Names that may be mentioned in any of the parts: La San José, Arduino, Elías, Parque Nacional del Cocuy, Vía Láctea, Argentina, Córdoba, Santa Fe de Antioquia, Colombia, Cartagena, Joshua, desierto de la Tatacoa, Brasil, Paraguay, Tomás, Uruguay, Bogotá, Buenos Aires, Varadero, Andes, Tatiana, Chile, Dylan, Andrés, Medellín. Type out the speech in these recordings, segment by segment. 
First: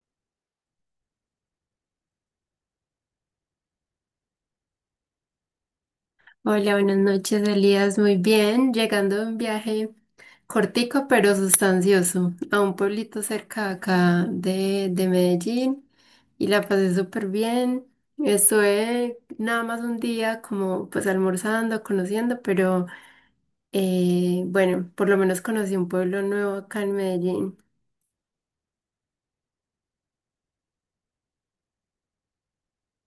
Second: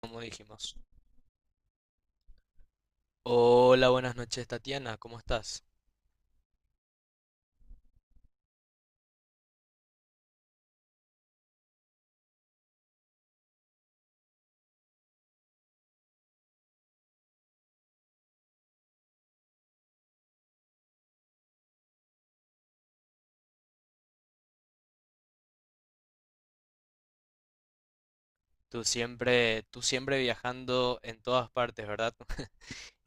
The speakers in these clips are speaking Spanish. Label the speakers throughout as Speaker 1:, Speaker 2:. Speaker 1: Como dijimos. Hola, buenas noches, Tatiana, ¿cómo estás?
Speaker 2: Hola, buenas noches, Elías. Muy bien, llegando de un viaje cortico pero sustancioso a un pueblito cerca de acá de Medellín y la pasé súper bien. Estuve nada más un día como pues almorzando, conociendo, pero bueno, por lo menos conocí un pueblo nuevo acá en Medellín.
Speaker 1: Tú siempre viajando en todas partes, ¿verdad?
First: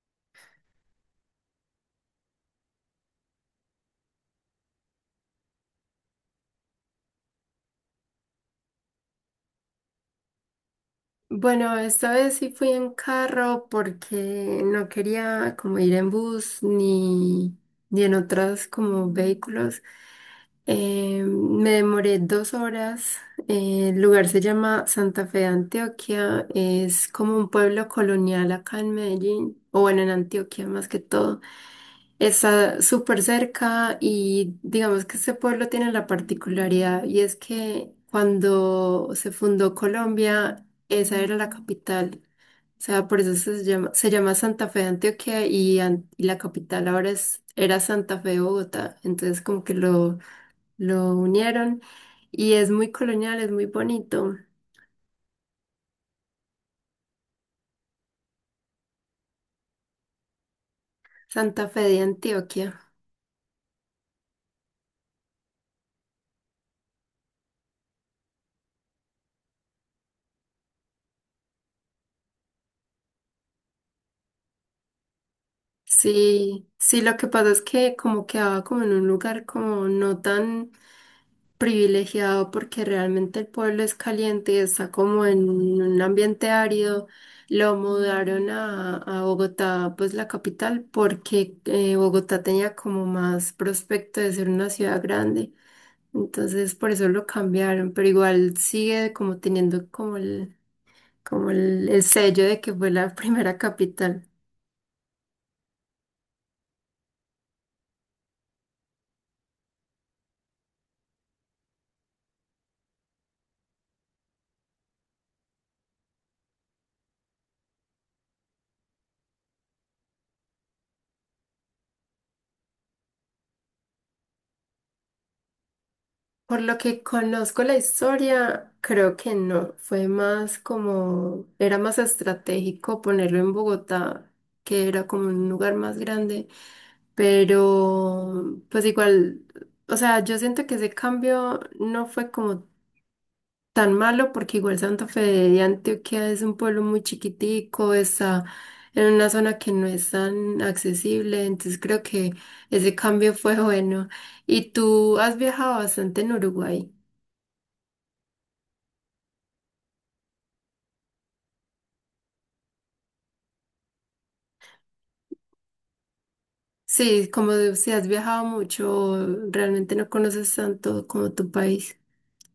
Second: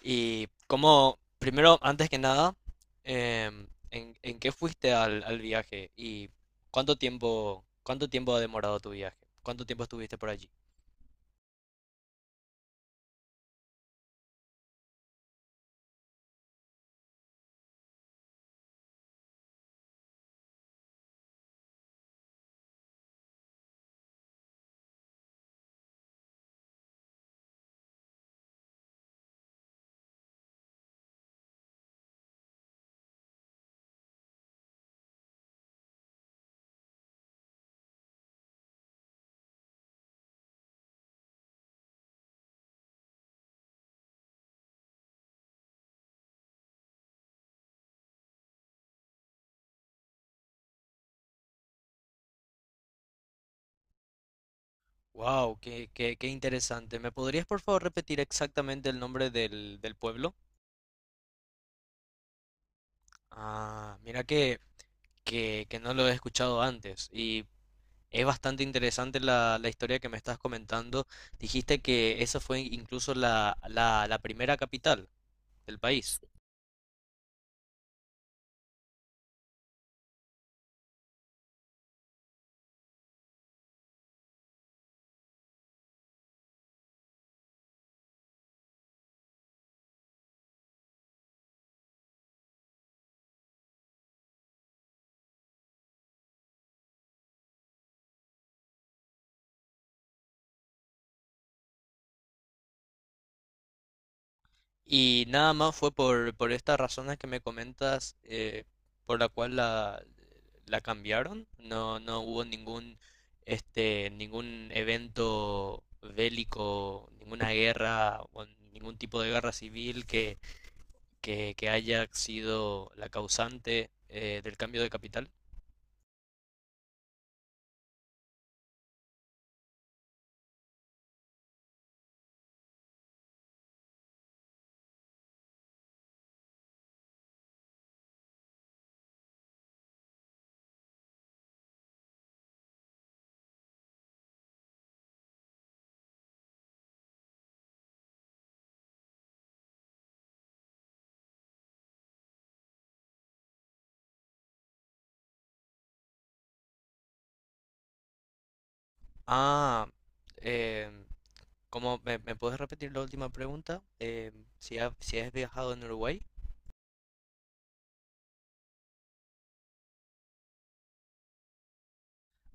Speaker 1: Y cómo, primero, antes que nada, ¿en qué fuiste al viaje? ¿Y cuánto tiempo ha demorado tu viaje? ¿Cuánto tiempo estuviste por allí?
Speaker 2: Bueno, esta vez sí fui en carro porque no quería como ir en bus ni en otros como vehículos. Me demoré 2 horas. El lugar se llama Santa Fe de Antioquia. Es como un pueblo colonial acá en Medellín, o bueno, en Antioquia más que todo. Está súper cerca y digamos que este pueblo tiene la particularidad y es que cuando se fundó Colombia, esa era la capital. O sea, por eso se llama Santa Fe de Antioquia y, y la capital ahora es, era Santa Fe de Bogotá. Entonces como que lo unieron y es muy colonial, es muy bonito.
Speaker 1: Wow, qué interesante. ¿Me podrías por favor repetir exactamente el nombre del pueblo?
Speaker 2: Santa Fe de Antioquia.
Speaker 1: Ah, mira que no lo he escuchado antes y es bastante interesante la historia que me estás comentando. Dijiste que esa fue incluso la primera capital del país
Speaker 2: Sí, sí, lo que pasa es que como quedaba como en un lugar como no tan privilegiado porque realmente el pueblo es caliente y está como en un ambiente árido. Lo mudaron a Bogotá, pues la capital, porque Bogotá tenía como más prospecto de ser una ciudad grande. Entonces por eso lo cambiaron, pero igual sigue como teniendo como el sello de que fue la primera capital.
Speaker 1: y nada más fue por estas razones que me comentas, por la cual la cambiaron. No hubo ningún, ningún evento bélico, ninguna guerra o ningún tipo de guerra civil que haya sido la causante, ¿del cambio de capital?
Speaker 2: Por lo que conozco la historia, creo que no, fue más como, era más estratégico ponerlo en Bogotá, que era como un lugar más grande, pero pues igual, o sea, yo siento que ese cambio no fue como tan malo porque igual Santa Fe de Antioquia es un pueblo muy chiquitico, está en una zona que no es tan accesible, entonces creo que ese cambio fue bueno. ¿Y tú has viajado bastante en Uruguay?
Speaker 1: Ah, eh, ¿cómo me puedes repetir la última pregunta? Si, si has viajado en Uruguay.
Speaker 2: Sí, si has viajado mucho, realmente no conoces tanto como tu país.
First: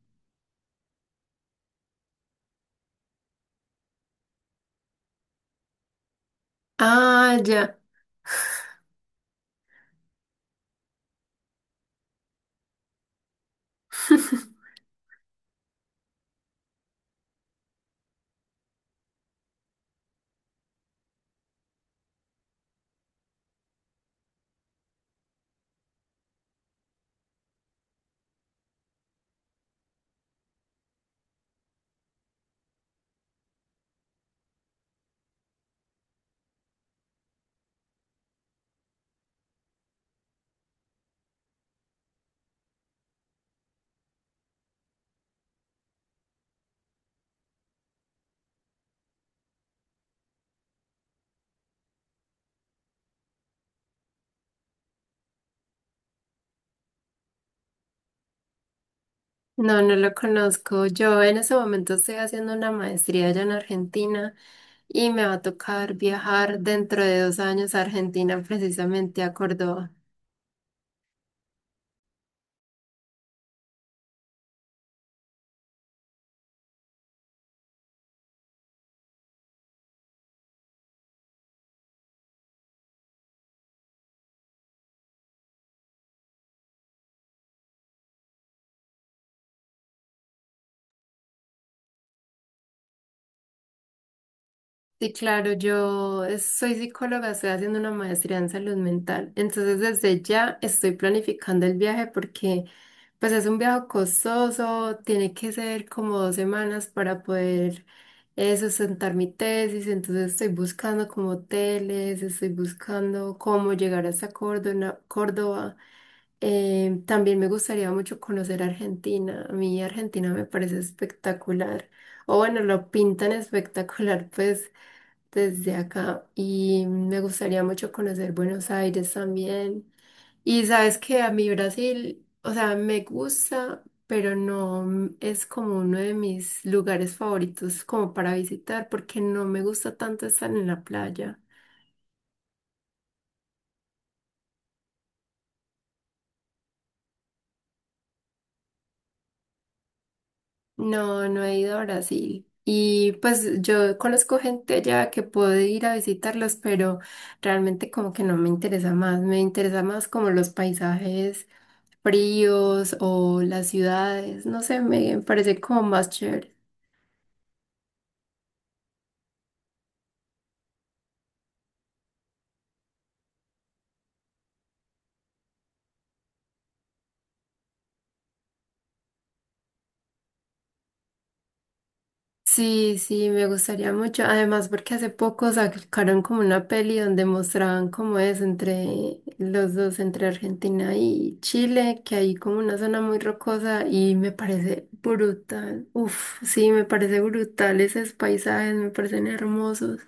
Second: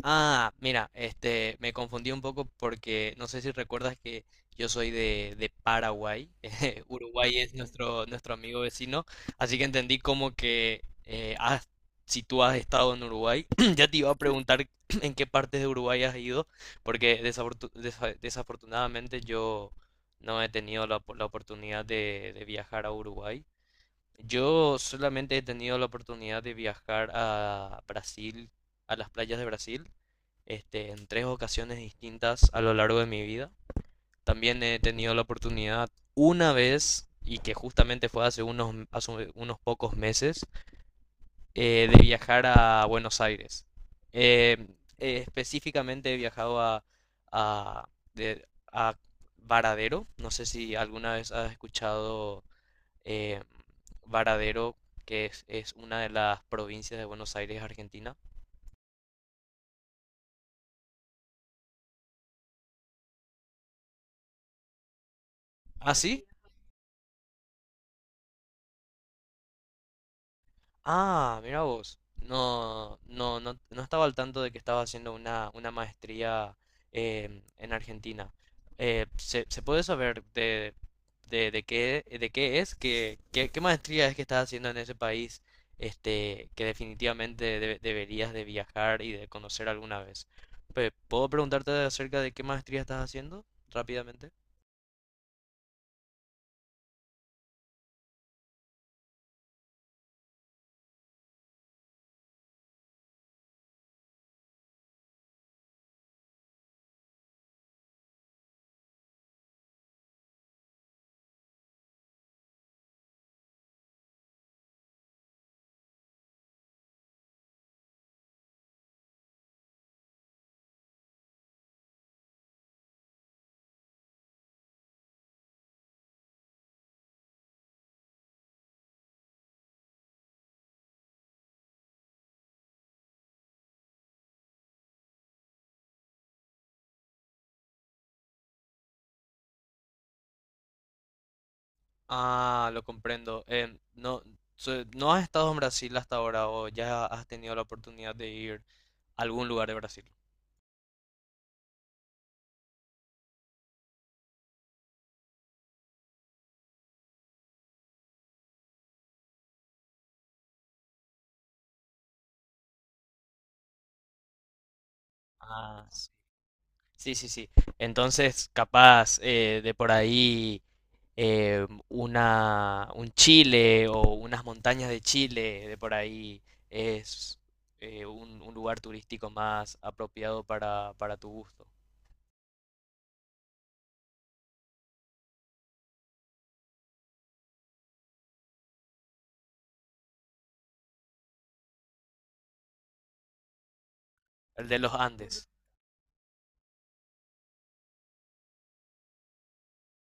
Speaker 1: Ah, mira, este, me confundí un poco porque no sé si recuerdas que yo soy de Paraguay. Uruguay
Speaker 2: Ah,
Speaker 1: es
Speaker 2: ya.
Speaker 1: nuestro amigo vecino, así que entendí como que si tú has estado en Uruguay, ya te iba a sí preguntar en qué partes de Uruguay has ido, porque desafortunadamente yo no he tenido la, la oportunidad de viajar a Uruguay. Yo solamente he tenido la oportunidad de viajar a Brasil, a las playas de Brasil, este, en tres ocasiones distintas a lo largo de mi vida. También he tenido la oportunidad una vez, y que justamente fue hace unos pocos meses, de viajar a Buenos Aires. Eh, Específicamente he viajado a, de- a Varadero. No sé si alguna vez has escuchado, eh, Varadero, que es una de las provincias de Buenos Aires, Argentina.
Speaker 2: No, no lo conozco. Yo en ese momento estoy haciendo una maestría allá en Argentina y me va a
Speaker 1: ¿Ah,
Speaker 2: tocar
Speaker 1: sí?
Speaker 2: viajar dentro de 2 años a Argentina, precisamente a Córdoba.
Speaker 1: Ah, mira vos. No estaba al tanto de que estaba haciendo una maestría, en Argentina. Se puede saber de qué es? Qué maestría es que estás haciendo en ese país? Este, que definitivamente deberías de viajar y de conocer alguna vez. ¿Puedo preguntarte acerca de qué maestría estás haciendo rápidamente?
Speaker 2: Sí, claro, soy psicóloga, estoy haciendo una maestría en salud mental, entonces desde ya estoy planificando el viaje porque pues es un viaje costoso, tiene que ser como 2 semanas para poder sustentar mi tesis, entonces estoy buscando como hoteles, estoy buscando cómo llegar hasta Córdoba. También me gustaría mucho conocer Argentina. A mí Argentina me parece espectacular. O bueno, lo pintan espectacular, pues desde acá y me gustaría mucho conocer Buenos Aires también. Y sabes que a mí Brasil, o sea, me gusta, pero no es como uno de mis lugares favoritos como para visitar porque no me gusta tanto estar en la playa.
Speaker 1: Ah, lo comprendo. No, ¿no has estado en Brasil hasta ahora o ya has tenido la oportunidad de ir a algún lugar de Brasil?
Speaker 2: No, no he ido a Brasil. Y pues yo conozco gente ya que puede ir a visitarlos, pero realmente como que no me interesa más. Me interesa más como los paisajes fríos o las ciudades, no sé, me parece como
Speaker 1: Ah,
Speaker 2: más chévere.
Speaker 1: sí, sí, sí, sí. Entonces, capaz, de por ahí, un Chile o unas montañas de Chile, de por ahí es un lugar turístico más apropiado para tu gusto.
Speaker 2: Sí, sí, me gustaría mucho. Además, porque hace poco sacaron como una peli donde mostraban cómo es entre los dos, entre Argentina y Chile, que hay como una zona muy rocosa y me
Speaker 1: El de
Speaker 2: parece
Speaker 1: los Andes.
Speaker 2: brutal. Uf, sí, me parece brutal esos paisajes, me parecen hermosos.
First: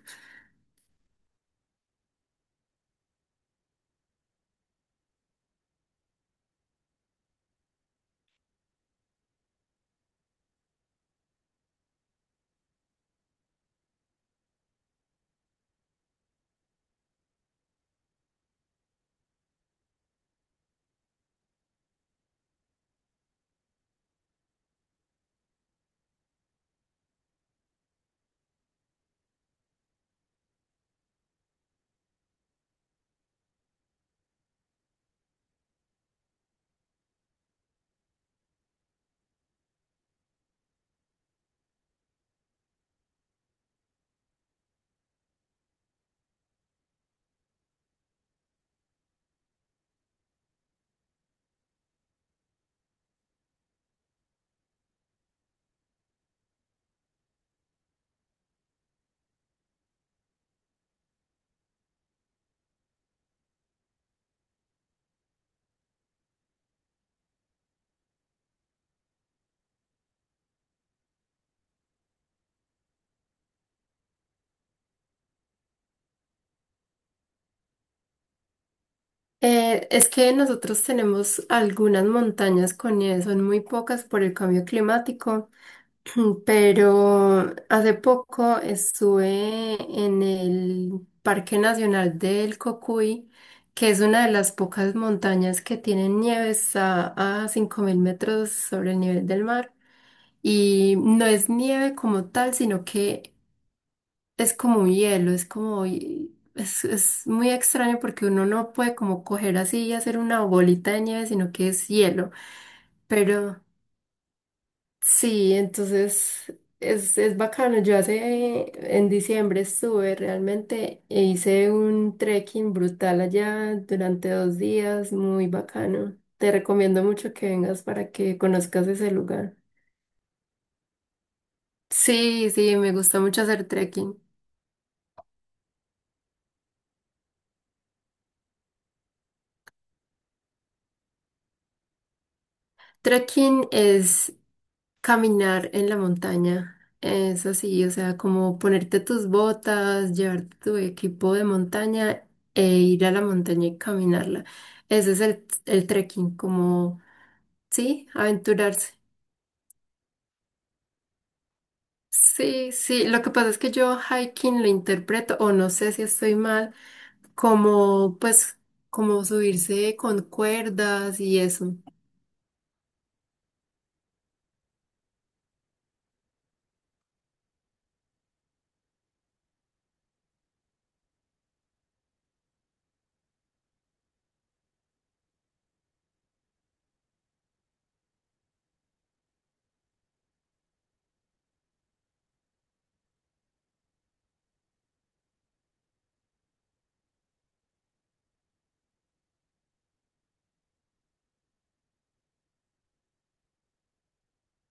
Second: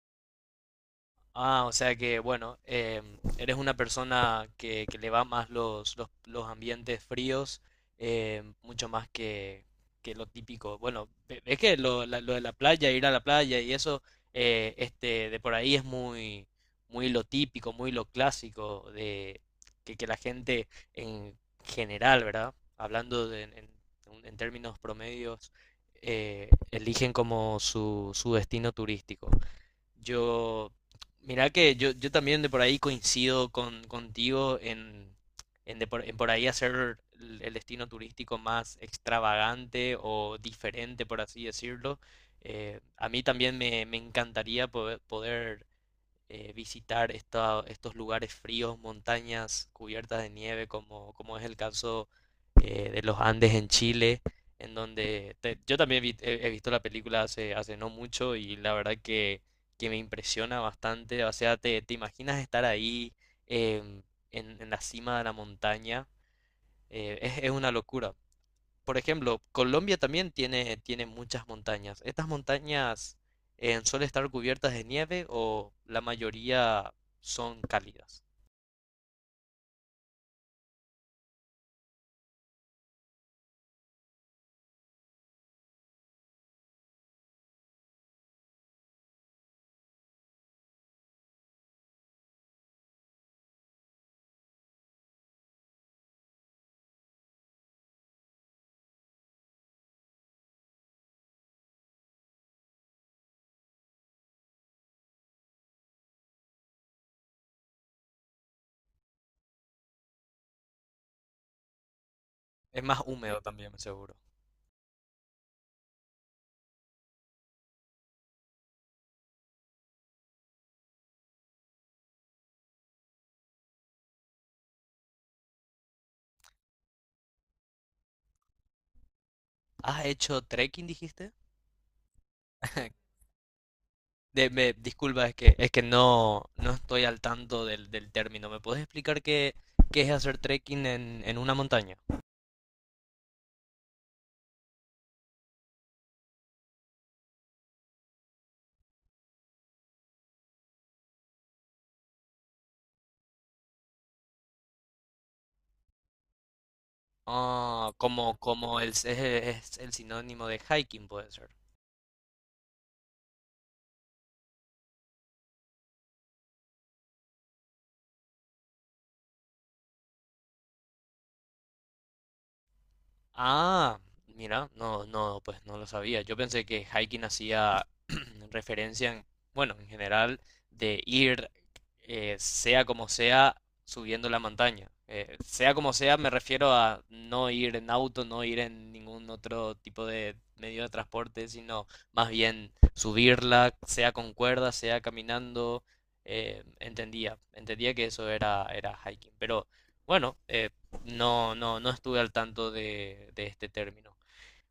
Speaker 1: Ah, o sea que, bueno, em, eres una persona que le va más los ambientes fríos, em, mucho más que lo típico. Bueno, ves que lo de la playa, ir a la playa y eso, de por ahí es muy lo típico, muy lo clásico de que la gente en general, ¿verdad? Hablando en términos promedios, eligen como su destino turístico. Yo, mirá que yo también de por ahí coincido con, contigo en, de por, en por ahí hacer el destino turístico más extravagante o diferente, por así decirlo. A mí también me encantaría poder, visitar estos lugares fríos, montañas cubiertas de nieve, como, como es el caso, de los Andes en Chile, en donde yo también he, he visto la película hace, hace no mucho y la verdad que me impresiona bastante. O sea, te imaginas estar ahí, em, en la cima de la montaña, es una locura. Por ejemplo, Colombia también tiene, tiene muchas montañas. ¿Estas montañas, suelen estar cubiertas de nieve o la mayoría son cálidas?
Speaker 2: Es que nosotros tenemos algunas montañas con nieve, son muy pocas por el cambio climático. Mm, pero hace poco estuve en el Parque Nacional del Cocuy, que es una de las pocas montañas que tienen nieves a 5.000 metros sobre el nivel del mar. Y no es nieve como tal, sino que es como un hielo, es como... es muy extraño porque uno no puede como coger así y hacer una bolita de nieve, sino que es hielo.
Speaker 1: Es más húmedo
Speaker 2: Pero...
Speaker 1: también, seguro.
Speaker 2: Sí, entonces es bacano. Yo hace, en diciembre estuve realmente e hice un trekking brutal allá durante 2 días, muy bacano. Te recomiendo mucho que vengas para que conozcas ese lugar.
Speaker 1: ¿Has hecho trekking, dijiste?
Speaker 2: Sí, sí, me gusta mucho hacer trekking.
Speaker 1: Disculpa, es que no, no estoy al tanto del término. ¿Me puedes explicar qué, qué es hacer trekking en una montaña?
Speaker 2: Trekking es caminar en la montaña es así, o sea, como ponerte tus botas, llevarte tu equipo de montaña e ir a la montaña y caminarla. Ese es el trekking, como,
Speaker 1: Ah,
Speaker 2: sí,
Speaker 1: como, como el,
Speaker 2: aventurarse.
Speaker 1: es el sinónimo de hiking, puede ser.
Speaker 2: Sí, sí, lo que pasa es que yo hiking lo interpreto, o no sé si estoy mal, como, pues, como subirse con cuerdas y eso.
Speaker 1: Ah, mira, no, no, pues no lo sabía. Yo pensé que hiking hacía referencia en, bueno, en general de ir, sea como sea, subiendo la montaña. Sea como sea, me refiero a no ir en auto, no ir en ningún otro tipo de medio de transporte, sino más bien subirla, sea con cuerda, sea caminando. Entendía que eso era hiking, pero bueno, no, no, no estuve al tanto de este término.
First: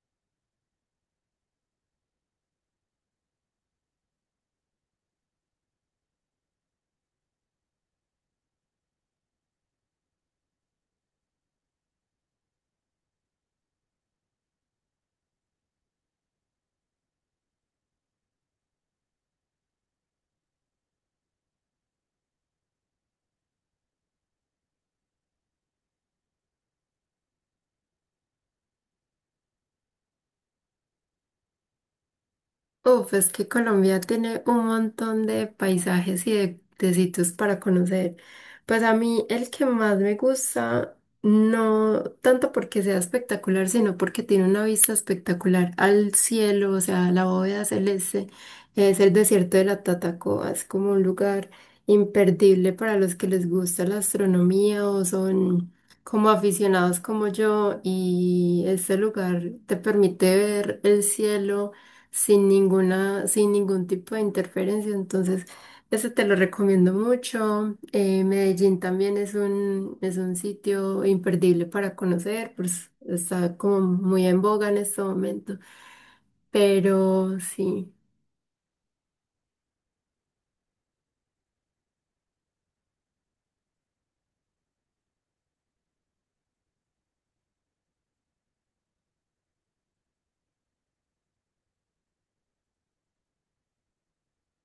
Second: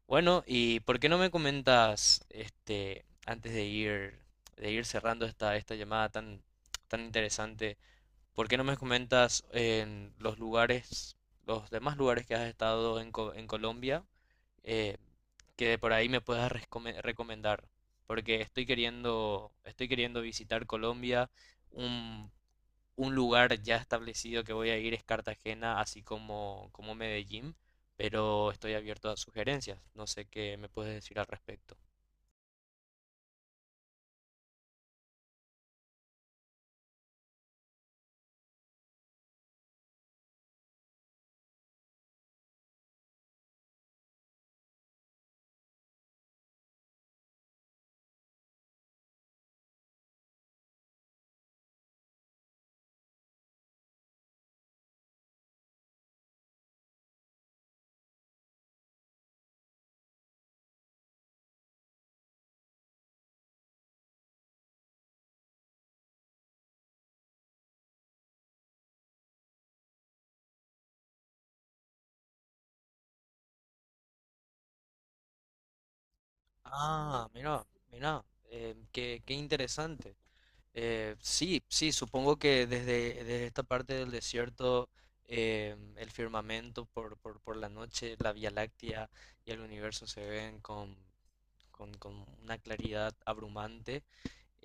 Speaker 1: Bueno, ¿y por qué no me comentas, este, antes de ir cerrando esta llamada tan interesante, por qué no me comentas en los lugares, los demás lugares que has estado en, en Colombia, eh, que por ahí me puedas recomendar? Porque estoy queriendo visitar Colombia, un un lugar ya establecido que voy a ir es Cartagena, así como, como Medellín, pero estoy abierto a sugerencias. No sé qué me puedes decir al respecto.
Speaker 2: Uf, es que Colombia tiene un montón de paisajes y de sitios para conocer. Pues a mí el que más me gusta, no tanto porque sea espectacular, sino porque tiene una vista espectacular al cielo, o sea, la bóveda celeste, es el desierto de la Tatacoa, es como un lugar imperdible para los que les gusta la astronomía o son como aficionados como yo y este lugar te permite ver el cielo sin ningún tipo de interferencia. Entonces, eso te lo recomiendo mucho. Medellín también es es un sitio imperdible para conocer, pues está como muy en boga en este momento.
Speaker 1: Ah,
Speaker 2: Pero
Speaker 1: mira,
Speaker 2: sí,
Speaker 1: mira, qué interesante. Sí, sí, supongo que desde, desde esta parte del desierto, el firmamento por la noche, la Vía Láctea y el universo se ven con una claridad abrumante.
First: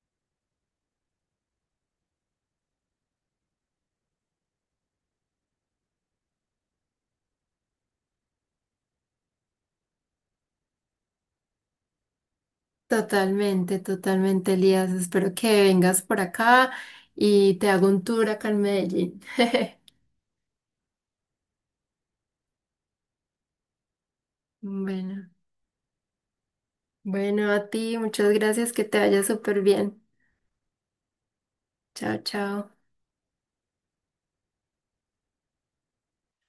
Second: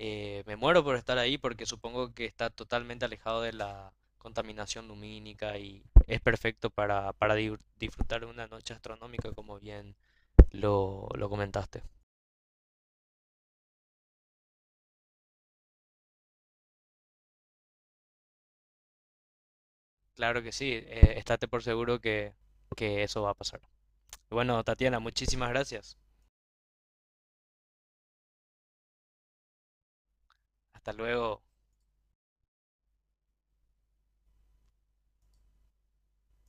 Speaker 1: Me muero por estar ahí porque supongo que está totalmente alejado de la contaminación lumínica y es perfecto para disfrutar de una noche astronómica, como bien lo comentaste.
Speaker 2: totalmente, totalmente, Elías. Espero que vengas por acá y te hago un tour acá en Medellín.
Speaker 1: Claro que sí, estate por seguro que eso va a pasar. Bueno, Tatiana,
Speaker 2: Bueno,
Speaker 1: muchísimas gracias.
Speaker 2: bueno, a ti, muchas gracias, que te vaya súper bien.
Speaker 1: Hasta luego.
Speaker 2: Chao, chao.